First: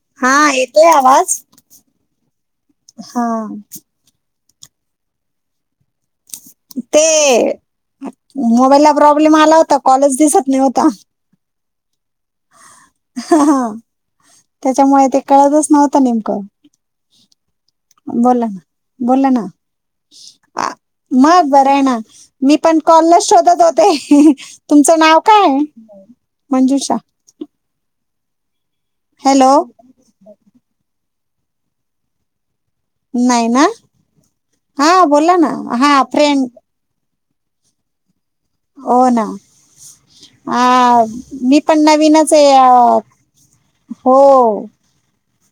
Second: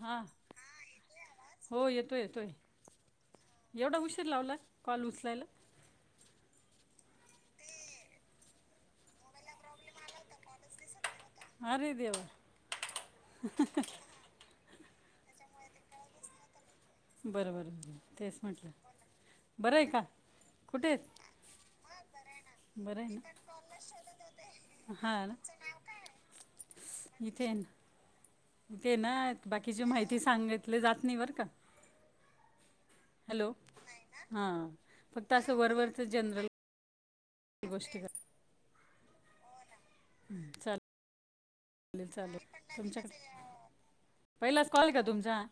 हां हा येतोय आवाज? हो येतोय येतोय हा. कालसलंल [unintelligible] ते मोबाईल ला प्रॉब्लेम आला होता, कॉलेज दिसत न्हवता. अरे देवा. त्याच्यामुळे ते कळतच नव्हतं नेमकं. बरोबर. बोला ना, बोला ना? आहे आ, कुठे [unintelligible] मग बरं आहे ना, मी पण बरं आहे कॉलल शोधत होते ना तुमचं नाव हां ना काय? मंजुषा इथे ना. ते ना हॅलो बाकीची माहिती सांगितली जात नाही बर का- नाही हॅलो ना हां हा बोला ना हा फ्रेंड- गोष्ट का [unintelligible] हो ना अ मी [unintelligible] चालेल, आहे चालेल अ, तुमच्याक हो पहिलाच कॉल का तुमचा?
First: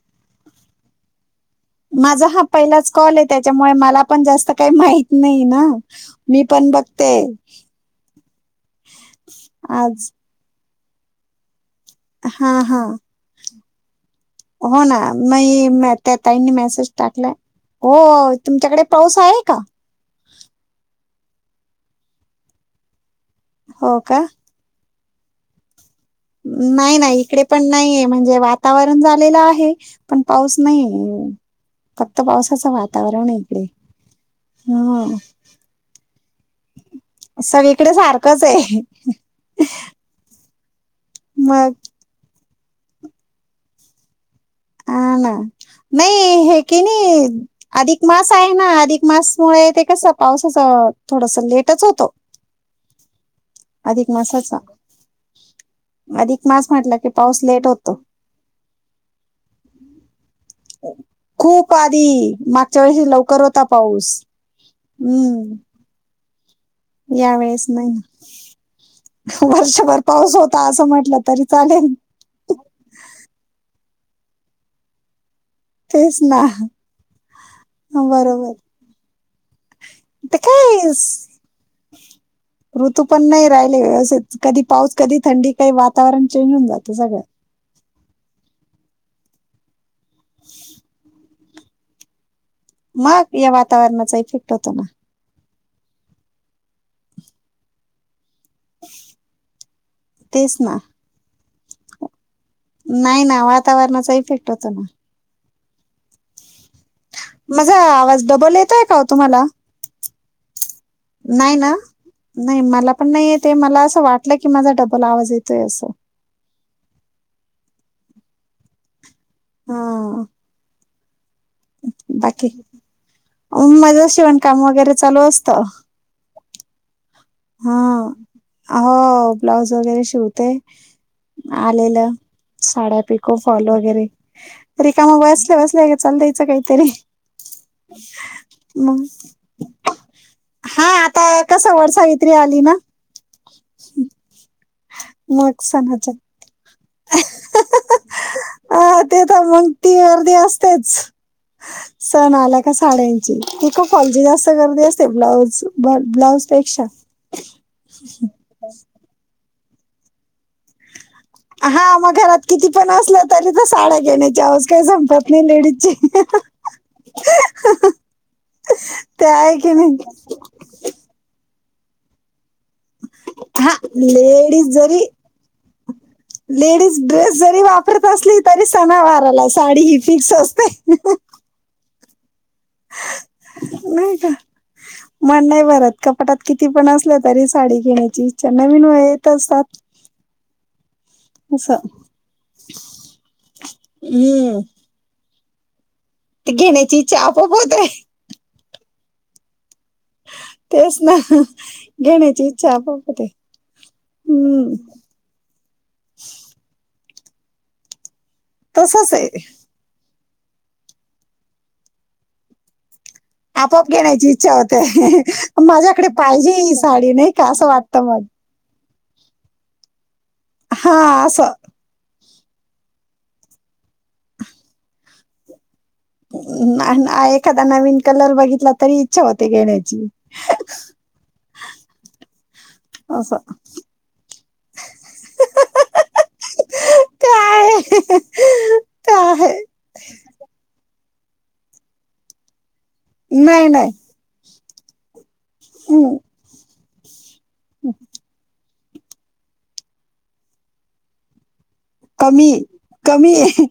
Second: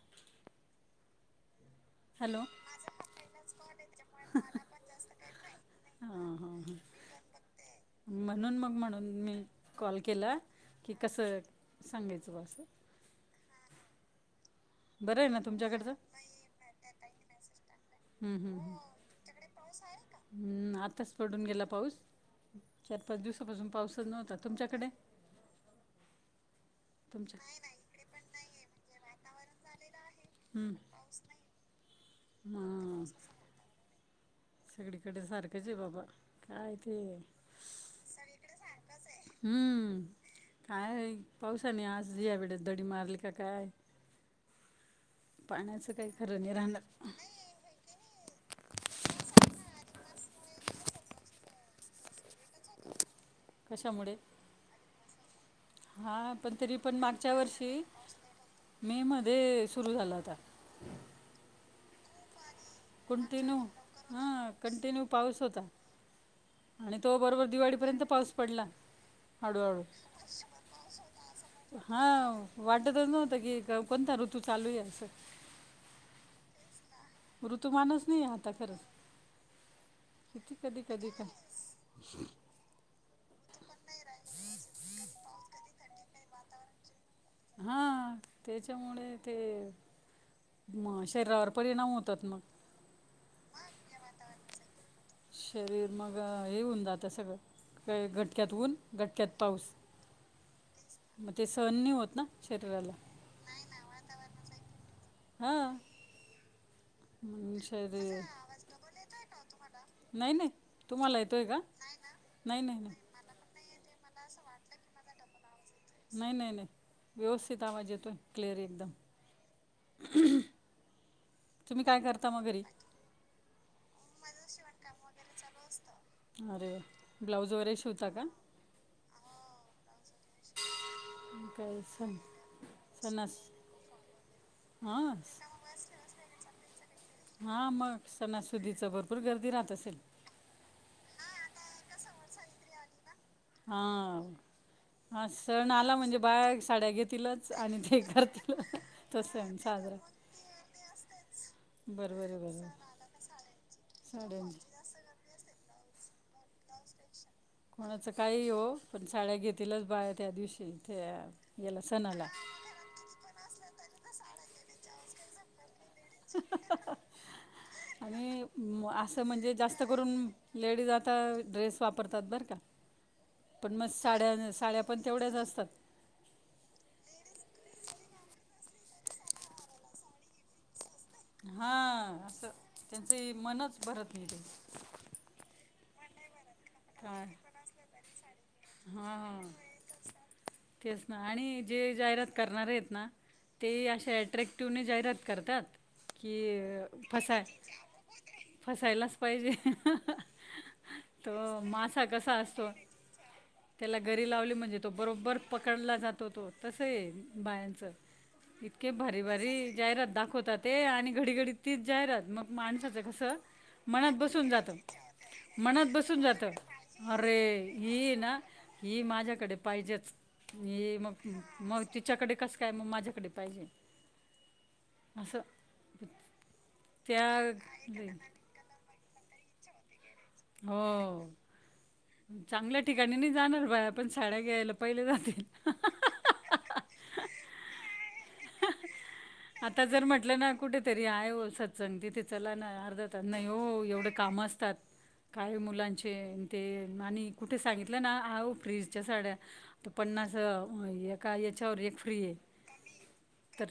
माझ हॅलो हा हां पहिलाच कॉल आहे, त्याच्यामुळे मला पण जास्त काही माहत नाही ना हां मी पण- हां बघते. म्हणून मग म्हणून मी कॉल आज केला- कि कसं सांगायचं हा असं. हा हो ना बरं आहे तुमच्याकडचं म त्या ताईंनी मेसेज टाकलाय. हो हं, हं, तुमच्याकडे पाऊस आहे का? हम्म आताच पडून गेला पाऊस चार पाच दिवसापासून हो पाऊसच का नव्हता तुमच्याकडे? नाही, नाही तुमच्या इकडे पण नाहीये म्हणजे वातावरण झालेलं आहे- पण पाऊस हम्म, नाही, फक्त पावसाचं हा वातावरण आहे इकडे. हा सगळीकडे सारखंच आहे बाबा. काय ते स इकडे सारखंच आहे. हम्म काय मग पावसाने आज या वड दडी मारली का काय? ह ना पाण्याचं काही नाही खरं हे की राहणार नाही अधिक मास आहे. ना अधिक मासमुळे ते कस पावसाच थोडस लेटच होतो. कशामुळे अधिकमासाचा हा पण तरी, पण मागच्या पाऊस लेट वर्षी होतो मे मध्ये सुरू झाला होता. पादी म कंटिन्यू हा कंटिन्यू पाऊस होता. हम्म आणि तो बरोबर यावेळेस नाही दिवाळीपर्यंत पाऊस पडला. हळूहळू वर्षभर पाऊस होता असं म्हटलं तरी चालेल हा वाटतच नव्हतं कि कोणता ऋतू चालू आहे अस? तेच ना. ऋतुमानच नाही आता बरोबर खरंच. ते किती कधी काय कधी काय? तू पण नाही राहिले व्यवस्थित कधी पाऊस कधी थंडी काही वातावरण चेंज होऊन जातं सगळं. हा, त्याच्यामुळे ते मग शरीरावर परिणाम होतात मग. मग या वातावरणाचा इफेक्ट होतो ना. मग हे ऊन जात सगळं का घटक्यात ऊन घटक्यात पाऊस. तेच ना मग ते सहन नाही होत ना. शरीराला नाही ना, वातावरणाचा इफेक्ट होतो ना. हां मग माझा शरीर आवाज डबल येतय का, ओ तुम्हाला? नाही नाही, तुम्हाला येतोय का? नाही नाही नाही. ते मला असं वाटलं की, माझा डबल आवाज येतोय असं. नाही नाही नाही, व्यवस्थित आवाज येतोय क्लिअर ए एकदम. हा. तुम्ही काय करता म घरी? अ म माझं शिवण काम वगैरे चालू असतं. अरे! ब्लाऊज वगैर हा शिवता का? हो, ब्लाऊज वगैरे शिवते. [unintelligible] काय आलेलं सांग? साड्या पिको फॉल वगैरे, रिकाम हां वेळ ठेवायचा नाही, चालू द्यायचं काही हा, मग सणासुदीच मग भरपूर गर्दी राहत असेल? हा आता कसं वड सावित्री आली ना. हा हा, मग सण आला सणाच्या म्हणजे बाया साड्या घेतीलच, आणि ते करतीलचं ते अं, करतीलचं तर सण मग साजरा. ती अर्धी असतेच बरोबर सण आहे बरोबर आला आहे. का साड्यांची पिको फॉल ची जास्त साड्यांची गर्दी असते ब्लाऊज ब- ब्लाउज पेक्षा कोणाचं काही हो, पण साड्या घेतीलच बाया त्या दिवशी. त्या याला हा, मग सणाला घरात किती पण असलं तरी तर साड्या घेण्याची हौस काही संपत नाही लेडीज ची. [unintelligible] आणि असं ते म्हणजे आहे की जास्त नाही करून लेडीज आता ड्रेस वापरतात बरं का हा पण मग लेडीज साड्या-साड्या जरी पण तेवढ्याच असतात. लेडीज ड्रेस जरी वापरत असली, तरी सणावाराला साडी ही फिक्स असते. हा असं त्यांच ये मनच भरत नाही. मन नाही भरत कपाटात किती पण असलं काय तरी साडी घेण्याची इच्छा नवीन येत हां असतात. तेच ना, आणि असं जे जाहिरात करणार आहेत ना ते अशा हम्म अट्रॅक्टिव्हने जाहिरात करतात. की ते घेण्याची इच्छा फसाय आपोआप होत आहे. फसायलाच पाहिजे. तेच ना, तो मासा कसा घेण्याची इच्छा असतो आपोआप होते. त्याला गरी लावली हम्म म्हणजे, तो बरोबर पकडला जातो तो तस आहे. बायांचं इतके तसंच भारी आहे भारी जाहिरात दाखवत तात ते आणि घडी घडी तीच जाहिरात मग माणसाच कस आपोआप घेण्याची इच्छा होतेय, मनात माझ्याकडे बसून जातं पाहिजे साडी नाही का? अरे असं वाटतं ही मग. ना ही माझ्याकडे पाहिजेच, हा ही मग असं मग तिच्याकडे कस काय मग माझ्याकडे पाहिजे अस ना ना एखादा नवीन कलर बघितला, तरी इच्छा होते घ घेण्याची. हो. चांगल्या ठिकाणी नाही असं जाणार, बाया पण साड्या घ्यायला पहिले जातील. काय? [unintelligible] आता जर म्हटलं ना? कुठेतरी आहे, सत्संग तिथे चला ना. त्यांना नाही नाही एवढे काम असतात. काय मुलांचे हम्म. ते आणि कुठे सांगितलं ना, अहो फ्री त्या साड्या त पन्नास एका हेची तर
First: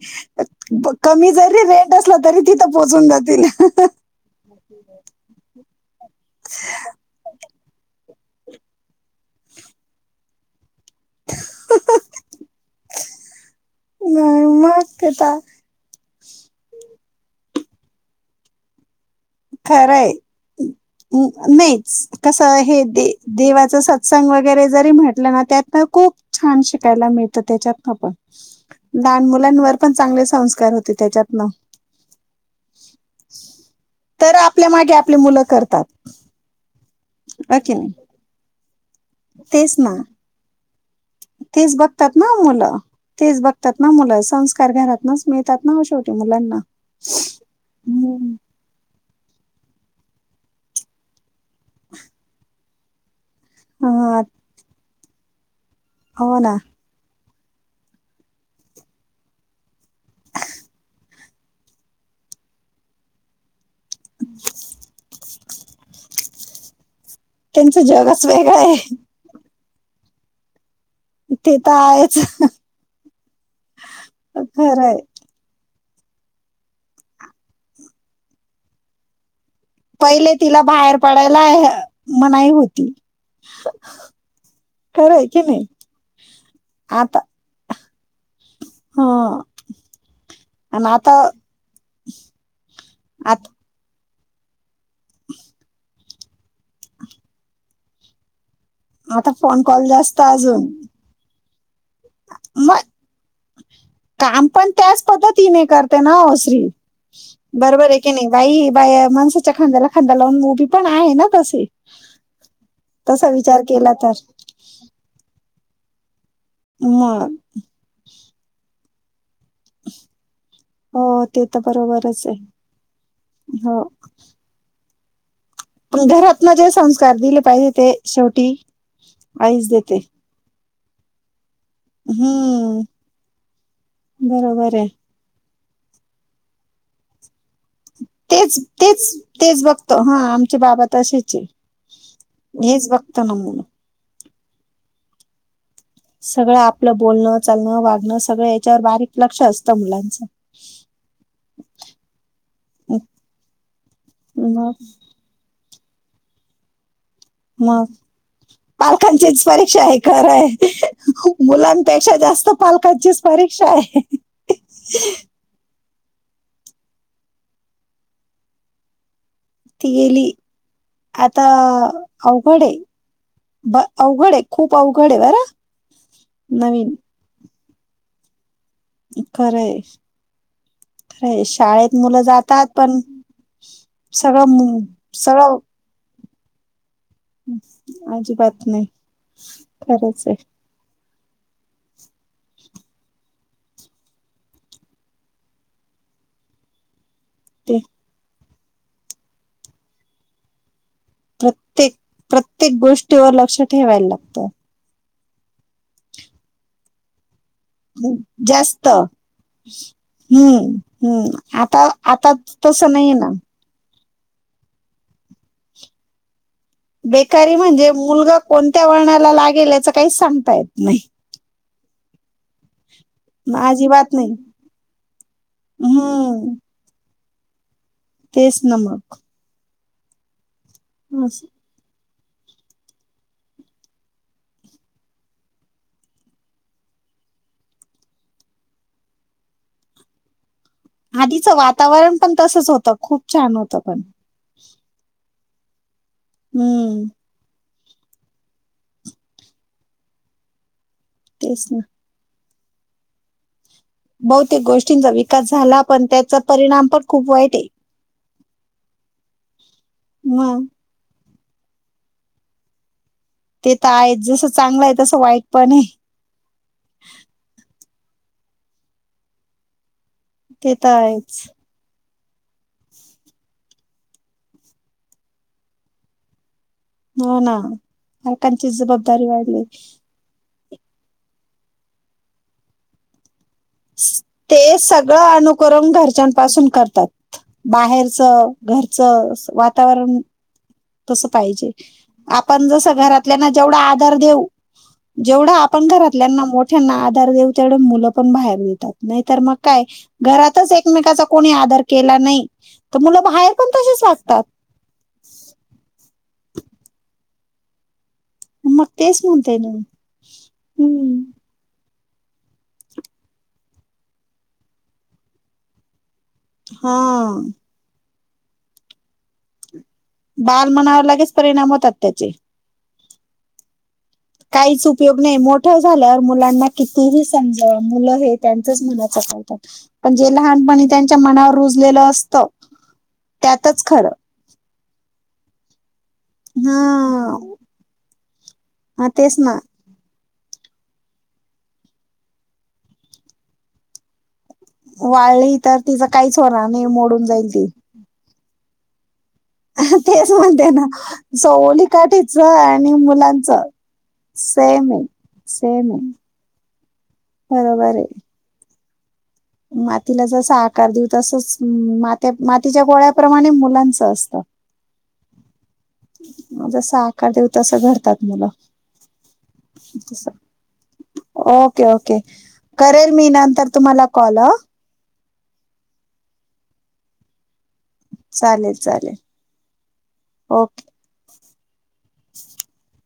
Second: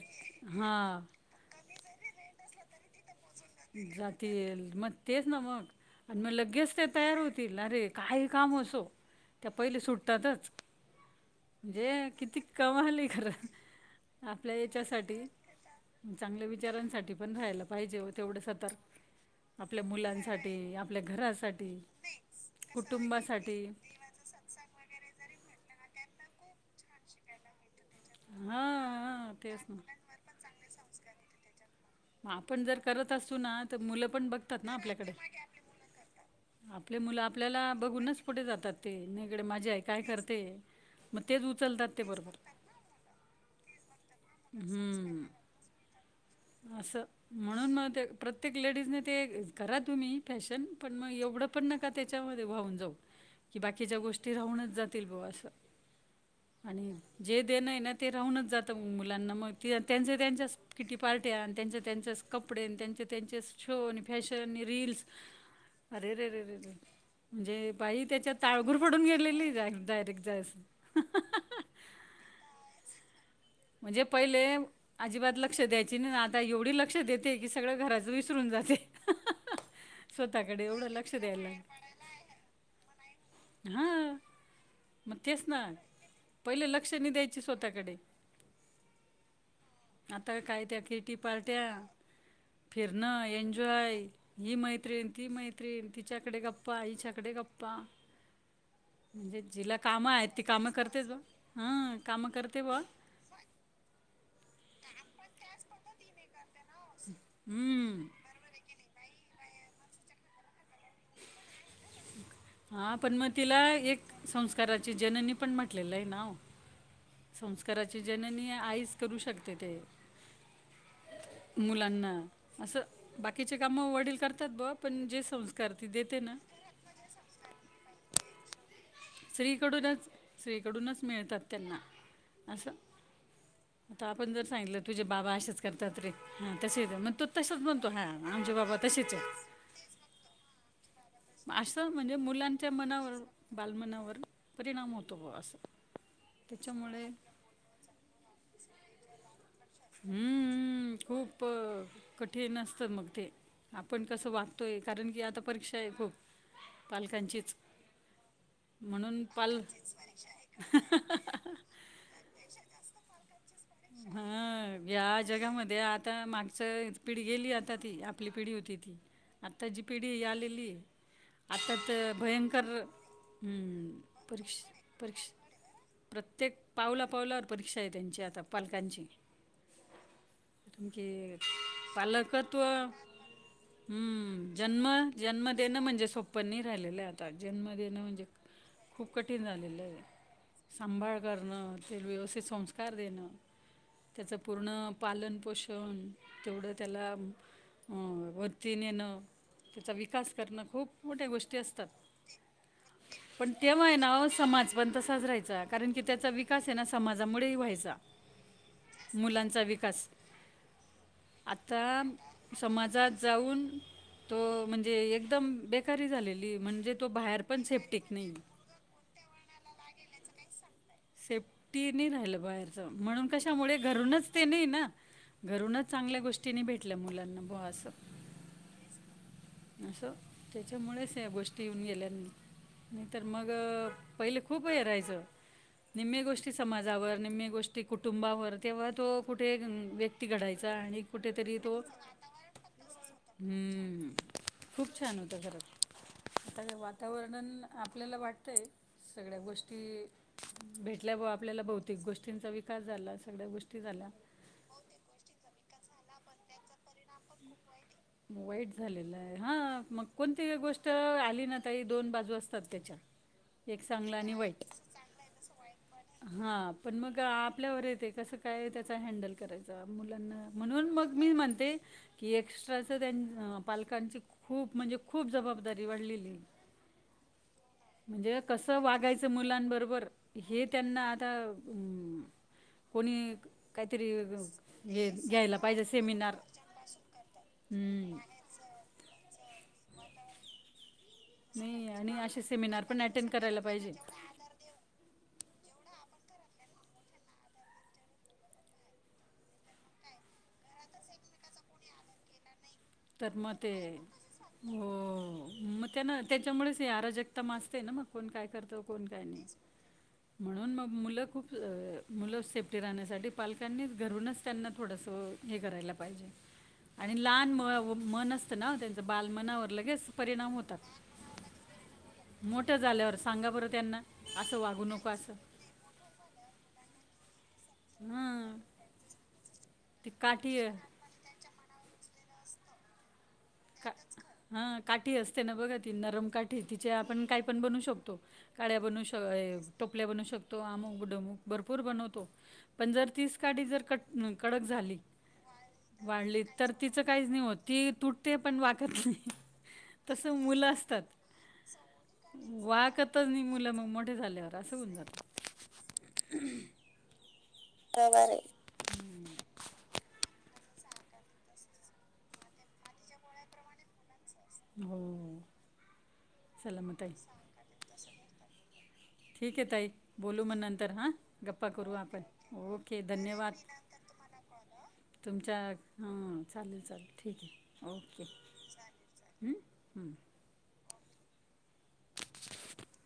हां जरी. रेट असला तरी ती. ोचूनात [unintelligible] जातील मग तेच ना मग. आणि मग लगेच ते तयार होतील अरे काय काम असो. त्या पहिले सुट्टतातच. म्हणजे किती कमाल हाय खरं. आपल्या म मग याच्यासाठी घेतात. चांगल्या विचारांसाठी पण राहायला पाहिजे. व तेवढं सतर्क आपल्या खरंय. मुलांसाठी. ते आपल्या घरासाठी नाहीच कसं हे दे कुटुंबासाठी देवाच सत्संग वगैरे जरी म्हटलं ना. त्यातन खूप. छान शिकायला मिळतं त्याच्यात. पण लहान हा तेच ना मुलांवर पण चांगले संस्कार होते त्याच्यातन. मग आपण जर करत असू ना. तर मुलं पण तर बघतात आपल्या ना मागे आपल्याकडे. आपली मुलं करतात. आपले मुलं हो आपल्याला की नाही बघूनच पुढे जातात. ते न इकडे माजा तेच आहे. ना काय करते. मग तेच उचलतात ते बघतात ना. बरोबर मुलं तेच बघतात ना मुला. संस्कार घरात नच हम्म मिळतात ना ओ. शेवटी मुलांना. असं म्हणून मग ते. हम्म. प्रत्येक लेडीजने ते करा तुम्ही फॅशन पण मग एवढं. आपण नका त्याच्यामध्ये वाहून जाऊ. की बाकीच्या हा गोष्टी राहूनच जातील बा असं. हो ना. आणि जे देण आहे ना. ते राहूनच जातं मुलांना मग त्यांचे त्यांच्या किती. पार्ट्या आणि त्यांच्या-त्यांचेच कपडे त्यांच्या-त्यांचेच शोनी फॅशन रीलस अरेरेरेरेरे. म्हणजे त्यांचं बाई जगच त्याच्यात वेगळं ताळघूर आहे पडून गेलेली डायरेक्ट जायस. ते तर आहेच. म्हणजे पहिले खरंय अजिबात लक्ष द्यायचे आता एवढी लक्ष देते की. सगळं घराच विसरून जाते. पहिले तिला स्वतःकडे एवढं बाहेर लक्ष पडायला मनाई होती. हा. मग खरंय की तेच ना नाही पहिले लक्ष नाही द्यायचे स्वतःकडे. हा. आता काय त्या किटी पार्ट्या, फिरणं, आ एन्जॉय. हि मैत्रीिण, ती मैत्रीिण, तिच्याकडे गप्पा, हिच्याकडे गप्पा. आता म्हणजे फोन जिला कॉल कामं जास्त आहेत. ती अजून कामं करतेच हं कामं करते मग बग. काम पण त्याच पद्धतीने करते ना ओ स्त्री. बरोबर आहे हम्म. की नाही बाई. माणसाच्या खांद्याला खांदा लावून उभी पण आहे ना तशी. हा पण मग तिला एक संस्काराची जननी पण म्हटलेलं आहे ना मग संस्काराची जननी आईच करू शकते ते हो ते तर मुलांना बरोबरच आहे असं बाकीचे काम हो वडील करतात बघ पणजे संस्थ घरातन जे संस्कार दिले पाहिजे ते शेवटी आईच देते कडूनच मिळतात त्यांना असं हम्म आता आपण जर बरोबर सांगितलं आहे तुझे बाबा असेच करर्ताात र्री हा तस म तेच तेच तेच बघतो हा आमचे बाबा त असं म्हणजे मुलांच्या मनावर ना मग बालमनावर परिणाम होतो बा असं सगळ आपलं त्याच्यामुळे बोलणं लणं वागणं सगळं याच्यावर बारीक लक्ष असतं मुलांचं हम् खूप कठीण असतं मग ते आपण कसं मग वागतोय कारण की आता परीक्षा आहे खूप पालकांचीच मग म्हणून पालकांचीच पाल परीक्षा आहे खरं आहे मुलांपेक्षा जास्त पालकांचीच परीक्षा आहे हां या जगामध्ये आता मागच पिढी गेली आता ती आपली पिढी होती ती आत्ता जी ती पिढीी गेली आलेली आता तर अवघड भयंकर आहे हम्म, अवघड आहे परीक्षा खूप अवघडे आहे बर परीक्षा प्रत्येक पावला पावल्यावर परीक्षा आहे त्यांची आता पालकांची खरं कारण की खरं शाळेत मुलं जातात पालकत्व पण सगळं हम्म मु- जन्म जन्म सगळं देणं म्हणजे सोप पनीर आहिलेलं आहे आता जन्मदिनं म्हणजे अजिबात नाही खूप कठीण झालेलं आहे सांभाळ करण तेोे संस्कार देणं त्याचं पूर्ण पालन पोषण तेवढं त्याला ते अ वरती नेणं त्याचा विकास करणं खूप मोठ्या गोष्टी असतात प्रत्येक प्रत्येक गोष्टीवर लक्ष ठेवायला लागतं जरायचा कारण की त्याचा विकास आहे ना समाजामुळे व्हायचा जास्त मुलांचा विकास हम्म हम्म आता आता तस समाजात नाहीय ना जाऊन तो म्हणजे एकदम बेकारी झालेली म्हणजे तो बाहेर बेकार पण म्हणजे सेफ्टिक नाही मुलगा कोणत्या वर्णाला लागेल याच काही सांगता येत नाही सेफ्टी नाही राहिलं बाहेरच म्हणून कशामुळे घरूनच ते नाही ना घरूनच चांगल्या हम्म गोष्टीनी भेटल्या मुलांना बो असं तेच नमक असं त्याच्यामुळेच या गोष्टी येऊन गेल्यानी नाही तरर मग पहिले खूप हे राहायचं निम्ममी गोष्टी समाजावर निम्म गोष्टी कुटुंबावर तेव्हा तो कुठे व्यक्ती घडायचा आणि आधीचं कुठेतरी तो् वातावरण पण तसंच होतं खूप छान होतं पण खूप छान होता घरात आता का हम्म वातावरण आपल्याला वाटतंय सगळ्या गोष्टी भेटल्यावर आपल्याला तेच ना भौतिक गोष्टींचा व झाला सग्या गोष्ट बहुतेक गोष्टींचा विकास झाला पण त्याचा परिणाम पण खूप वाईट आहे वाईट झालेलं आहे हा मग कोणती मग गोष्ट आली ताई दोन बाजू असतात त्याच्या ते एक तर चांगला आहेच आणि जसं वाईट चांगलं आहे तसं वाईट पण आहे हा पण मग आपल्यावर येत कसं काय त्याचा हँडल करायचां मुलांना ते म्हणून तर मग मी आहेच म्हणते की ए म्रा पालकांची खूप म्हणजे खूप जबाबदारी वाढलेली ह ना म्हणजे बायकांची कसं जबाबदारी वागायचं वाढली मुलांबरोबर हे त्यांना आता कोणी काहीतरी ते हे सगळं घ्यायला पाहिजे अनुकरण सेमिनार घरच्यांपासून करतात हम्म. बाहेरच घरचं वातावरण तसं पाहिजे. नाही आणि असे आपण सेमिनार जसं पण अटेंड घरातल्यांना करायला जेवढा पाहिजे आधार देऊ, जेवढा आपण घरातल्याना मोठ्यांना आधार देऊ, तेवढ मुलं पण बाहेर देतात. नाहीतर मग काय घरातच एकमेकाचा कोणी आदर केला नाही मुलं तर बाहेर मग पण ते तसेच वागतात अ मग त्या ना त्याच्यामुळेच अराजक आता मासते ना मग कोण काय करतं, मग कोण तेच काय नाही. म्हणते ना म्हणून मग मुलं खूप अ मुलं सेफ्टी राहण्यासाठी, पालकांनी घरूनच त्यांना थोडंसं हे करायला पाहिजे. हा. आणि लहान म मन असतं ना त्यांचं, बालमनावर लगेच परिणाम होतात बालमनावर लगेच परिणाम होतात त्याचे. मोठं झाल्यावर सांगा बरं त्यांना. असं वागू काहीच नको उपयोग असं नाही, मोठं झाल्यावर मुलांना कितीही म्हणलं मुलं हे हां त्यांचच मनाच करतात. ती पण जे काठी आहे. लहानपणी त्यांच्या मनावर रुजलेलं अस त, त्यातच खरं ती असते ना बघा ती नरम काठीे तिचे आपण हा कायपण बनवू शकतो. काड्या बनवू हा तेच ना शकतो, टोपल्या बनवू शकतो. तो अममुकडमक भरपूर बनवतो, पण जर तीस काडी जर कट कडक झाली वाळली तर तिचं काहीच वाढली होणार तर नाही, तिचं मोडून काहीच नाही जाईल होत ती. तुटते पण वाकत नाही. तेच तसं म्हणते मुलं ना, असतात सवली काठीच आणि वाकतच नाही मुलांच मुलं मग मोठे झाल्यावर असं सेम होऊन आहे. जातं सेम आहे, बरोबर आहे. मातीला जसं आकार देऊ, तसच मात्यात मातीच्या गोळ्याप्रमाणे मुलांच असतं. हम्म. जसं आकार देऊ, तसं घडतात मुलं. ठीक आहे ताई, तसं. बोलू मग नंतर हां, गप्पा ओके करू ओके आपण. ओके धन्यवाद. कॉला तुमच्या हम्म, चालेल चालेल ठीक आहे. ओके हं. चालेल चालेल, ओके. रीकाम आहे